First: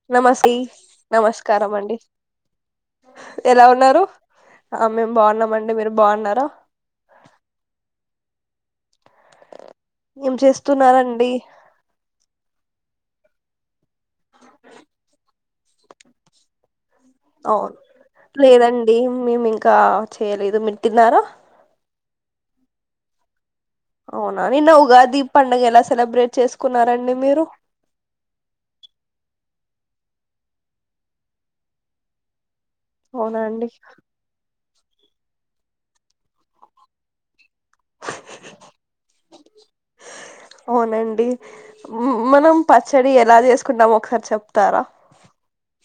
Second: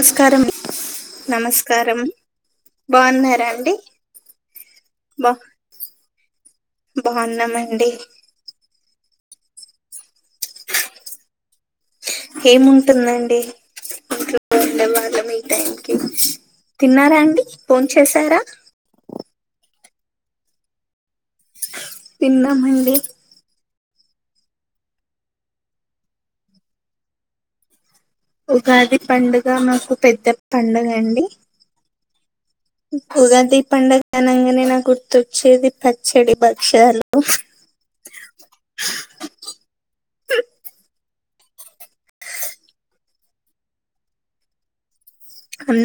నమస్కారం నమస్తే నమస్కారం బాగున్నారా ఎలా అండి ఉన్నారు ఆ మేము బా బాగున్నామండి మీరు బాగున్నారా బాగున్నామండి ఏం చేస్తున్నారండి ఏముంటుందండి ఇ వెళ్ళ వాళ్ళ మీ టైం క అవును లేదండి మేము ఇంకా చేయలేదు మీరు తిన్నారా తిన్నామండి అవునా నిన్న ఉగాది పడుగ ఎలా సెలబ్రేట్ చేసుకున్నారండి మీరు ఉగాది పండుగ మాకు పెద్ద పండుగ అండి. అవునా ఉగాది ఈ అండి పండగ అనంగానే నాకు తుచ్చిది పచ్చడి భక్షాలు అ అవునండి మనం పచ్చడి ఎలా చేసుకుంటాం ఒకసారి చెప్తారా అ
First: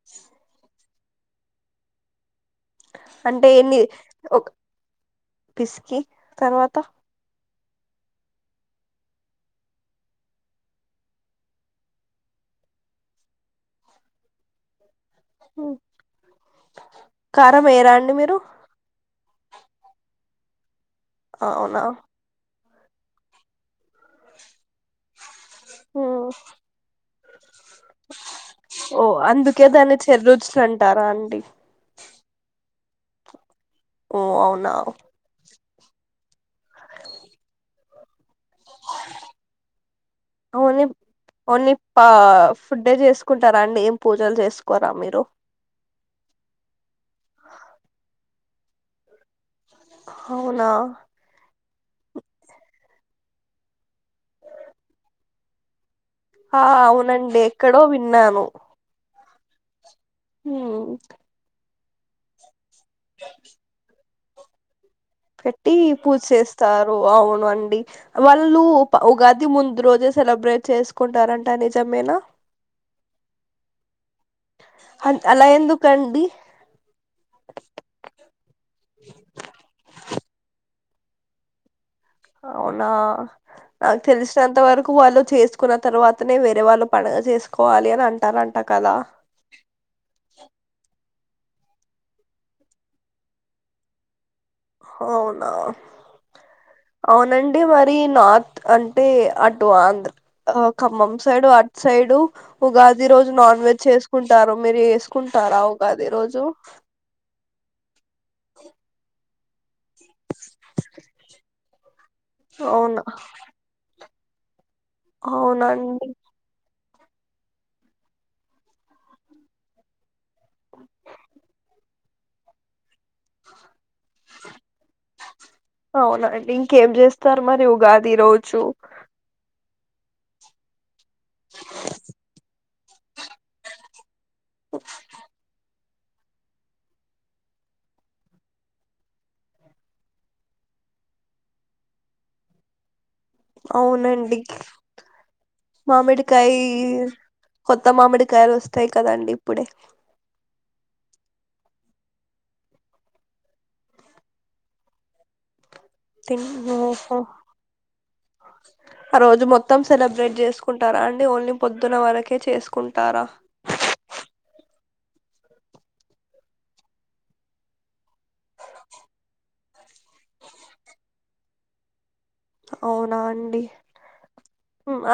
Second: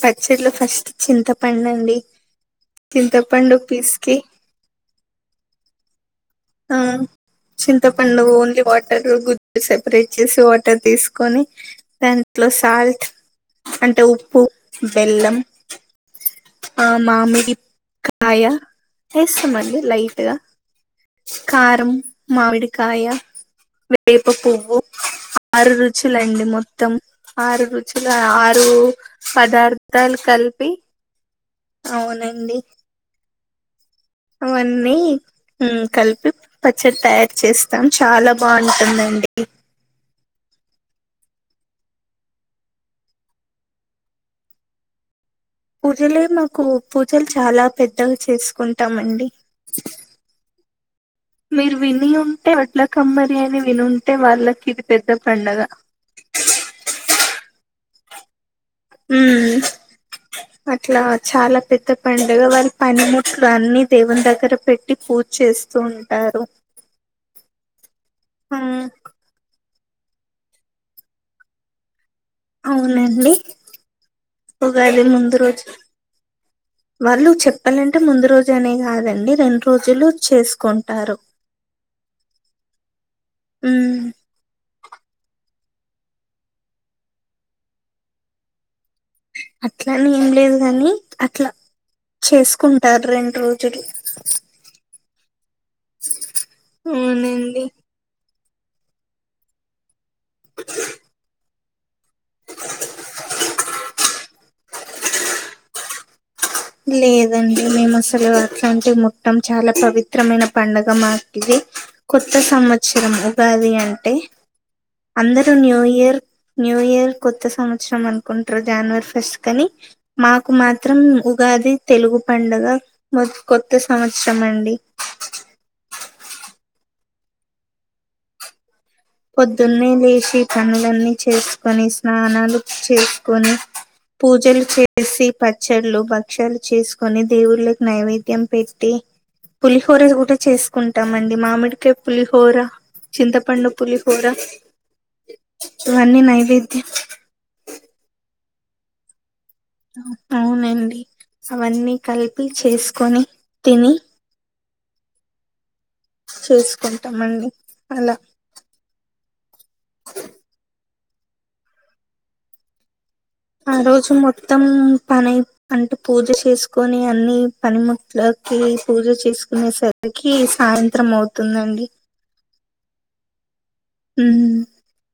పచ్చట్లో ఫస్ట్ చింతపందండి చింతప్పండు పీస్కి పిస్కి తర్వాత చింతపండుగ ఓన్లీ వాటర్ గు సపరేట్ చేసి వాటర్ తీసుకొని దా సాల్ట్ అంటే ఉప్పు బెల్లం మ్, ఆ కారం వేయరా అండి మీరు మామిడికాయ ఇష్టమ అండి లైట్గా అవునా కారం మామిడి కాయ వేప పువ్వు ఆరు మ్, రుచులండి మొత్తం ఆరు రుచులు ఆరు పదార్థాలు కలి వ అంటారా అండి అవునండి ఓ అవునా హ్మ్ కలిపి పచ్చడి తయారుచేస్తాం చాలా బాగుంటుందండి అవునేం ఓన్లీ పా ఫుడ్ ఏ చేసుకుంటారా అండి ఏం పూజలు చేసుకోరా మీరు పూజలే మాకు పూజలు చాలా పెద్దగా చేసుకుంటామండి అవునా మీరు విని ఉంటే వడ్లకమ్మరి అని వినింటే వాళ్ళకి ఇది పెద్ద పండగ ఆ అవునండి ఎక్కడో విన్నాను హ్మ్ హ్మ్. అట్లా చాలా పెద్ద పండుగ వారి పనిముట్లు అన్ని దేవుని దగ్గర పె పెట్టి పూజ చేస్తారు అవును అండి వాళ్ళు మ్మ్ ఉగాది ముం దు రోజే సెలబ్రేట్ చేసుకుంటారంట నిజమేనా అవునండి ఉగాది అన్ ముందు అలా రోజు ఎందుకండి వాళ్ళు చెప్పాలంటే ముందు రోజు అనే కాదండి రెండు రోజులు చేసుకుం టారు అవునా నాకు తెలిసినంత వరకు వాళ్ళు చేసు కున్న తర్వాతనే వేరే వాళ్ళు పండగ చేసుకోవాలి అని అంటారంట కదా అట్లాని ఏం లేదు గాని అట్లా చేసుకుంటారు రెండు రోజులు అవునా అవునండి మరి నార్త్ అంటే అటు ఆంధ్ర ఖమ్మం సైడు అ సైడు ఉగాది రోజు నాన్ వెజ్ చేసుకుంటారు మీరు చేసుకుంటారా ఉగాది రోజు లే దండి మేము అసలు అట్లాంటి ముట్టం చాలా పవిత్రమైన పండగ మాకిది కొత్త అవునా సంవత్సరం ఉగాది అంటే అందరూ న్యూ అవునండి ఇయర్ న్యూ ఇయర్ కొత్త సంవత్సరం అనుకుంటారు జనవరి ఫస్ట్ కాని మాకు మాత్రం ఉగాది తెలుగు పండగ మాక్ కొత్త సంవత్సరం అండి తార్ మరి ఉగాది రోజు పొద్దున్నే లేచి పనులన్నీ చేసుకొని స్నానాలు చేసుకొని పూజలు చేసి పచ్చ చ్చల్లు భక్షాలు చేసుకొని దేవుళ్ళకి నైవేద్యం పెట్టి పులిహోర కూడా చేసుకుంటామండి మామిడికాయ పులిహోర చింతప అవునండి ఇవన్నీ మామిడికాయి నైవేద్యం కొత్త మామిడి కాయలు వస్తాయి కదండి ఇప్పుడే అవునండి అవన్నీ కలిపి చేసుకొని తిని తిని ఓహో చేసుకుంటామండి అలా ఆరోజు మొత్తం సెలబ్రేట్ చేసుకుంటారా అండి ఓన్లీ పొద్దున్న వరకే చేసుకుంటారా ఆ రోజు మొత్తం పని అంటే పూజ చేసుకొని అన్ని పనిముట్ల కి పూజ చేసుకునే సరికి సాయంత్రం అవుతుందండి అవునా అండి ఉమ్,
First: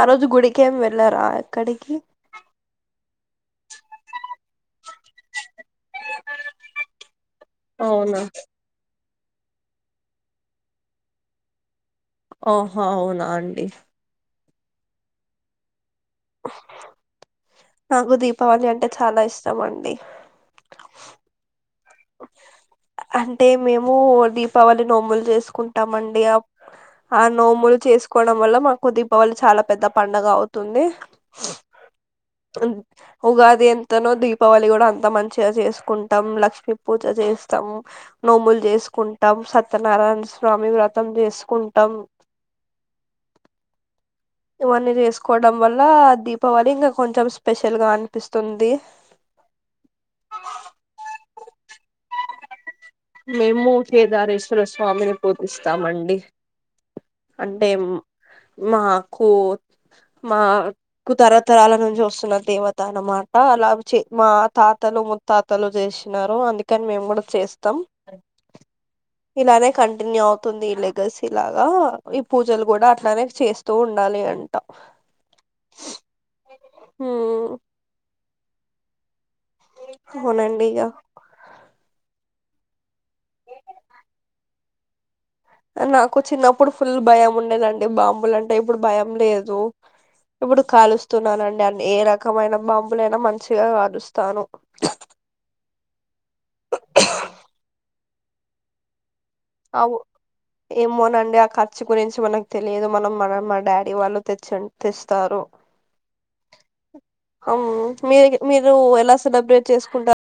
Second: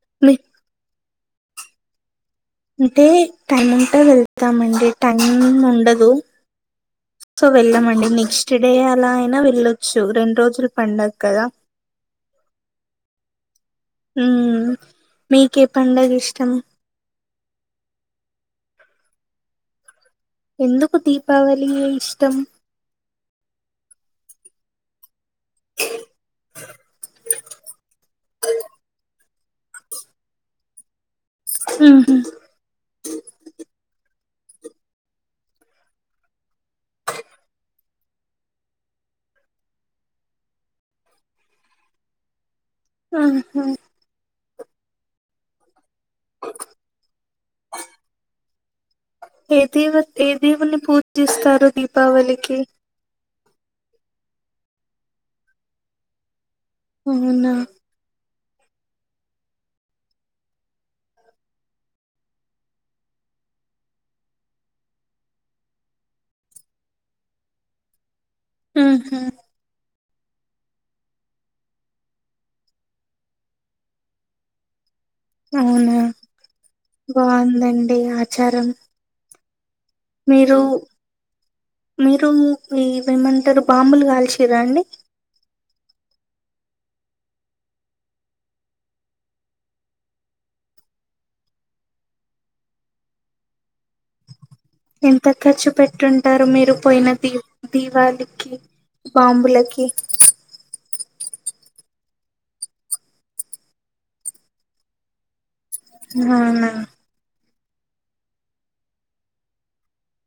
ఆరోజు మీ గుడికేం వెళ్ళరా ఎక్కడికి అంటే టైం ఉంటే వెళ్తామండి టైం ఉండదు సో వెళ్ళమండి అవునా నెక్స్ట్‌ డే అలా నా వెళ్ళొచ్చు రెండు రోజులు పండగ కదా ఓహో అవునా అండి హ్మ్ మీకే పండగ ఇష్టం నాకు దీపావళి అంటే చాలా ఇష్టం అండి ఎందుకు దీపావళి ఏ ఇష్టం అంటే మేము దీపావళి నోమూలు చేస్ సుకుంటామండి ఆ నోములు చేసుకోవడం వల్ల మాకు ది దీపావలి చాలా పెద్ద పండగ అవుతుంది ఉహు. ఉగాది ఎంతనో దీ పావళి కూడా అంత మంచిగా చేసుకుంటాం లక్మీ పూజ చేస్తాం నోములు చేసుకుంటాం సత్యనారాయణ స్వామి వ్రతం చేసుకుంటాం ఆహ ఇవన్నీ చేసుకోవడం వల్ల లా దీపావళి ఇంగ కొంచెం స్పెషల్ గా అనిపిస్తుంది ఏ ఏ దేవున్ని పూ దీపావళికి మేము కేదారేశ్వర స్వామిని పూజిస్తామండి అవునా అంటే మాకు మాకు తరతరాల నుంచి వస్తున్న దేవత అన్నమాట అలా చే మా తాతలు ముత్తాతలు చేసినారు అందుకని మేము కూడా చేస్తాం ఆహ ఇన్నీ అవుతుంది ఈ లెగసి లాగా ఈ పూజలు కూడా అట్లానే చేస్తూ ఉండాలి అంటా అవునా ఉమ్ బాగుందండి ఆచారం మీరు అవునండి ఇగా మీరు ఇవేమంటారు బాంబులు కాల్షీరా అండి నాకు చిన్నప్పుడు ఫుల్ భయం ఉండేదండి బాంబులు అంటే ఇప్పుడు భయం లేదు ఇప్పుడు కాలుస్తున్నానండి అన్ని ఏ రకమైన బాంబులైనా మంచిగా కాలుస్తాను ఎంత ఖర్చు పెట్టుంటారు మీరు పోయిన దీ దీవాళికి బాంబులకి దే ఆ ఖర్చు గురించి మనకు తెలియదు మనం మన మా డాడీ వాళ్ళు తెచ్చుం తెస్తారు ఆహా అవునా అవును మీరిగి మీరు ఎలా సెలబ్రేట్ చేసుకుంటా